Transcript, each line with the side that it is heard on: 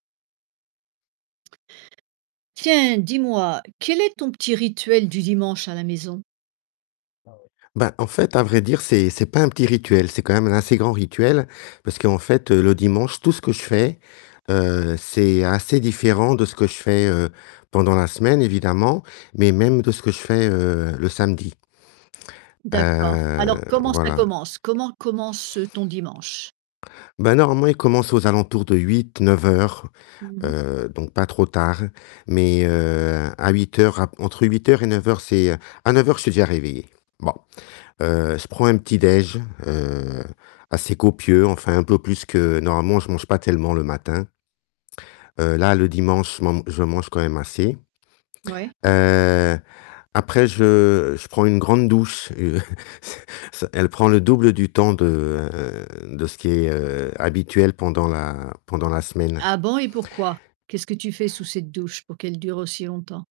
right: Tiens, dis-moi, quel est ton petit rituel du dimanche à la maison?
left: Ah ouais. Bah, en fait à vrai dire, c'est c'est pas un petit rituel, c'est quand même un assez grand rituel, parce qu'en fait, heu, le dimanche, tout ce que je fais, heu, c'est assez différent de ce que je fais, heu, pendant la semaine évidemment, mais même de ce que je fais, heu, le samedi
right: D'accord.
left: heu,
right: Alors comment ça
left: voilà.
right: commence? Comment commence, heu, ton dimanche?
left: Bah normalement il commence aux alentours de 8-9 heures.
right: Mmh mh.
left: Heu, donc pas trop tard. Mais, heu, à 8 heures à entre 8 heures et 9 heures c'est à 9 heures je suis déjà réveillé. Bon. Heu, je prends un petit déj'. Heu, assez copieux enfin un peu plus que normalement je mange pas tellement le matin. Heu, là le dimanche, je man je mange quand même assez.
right: Ouais.
left: Heu, après je je prends une grande douche Heu, c elle prend le double du temps de de ce qui est, heu, habituel pendant la pendant la semaine.
right: Ah bon et pourquoi? Qu'est-ce que tu fais sous cette douche pour qu'elle dure aussi longtemps?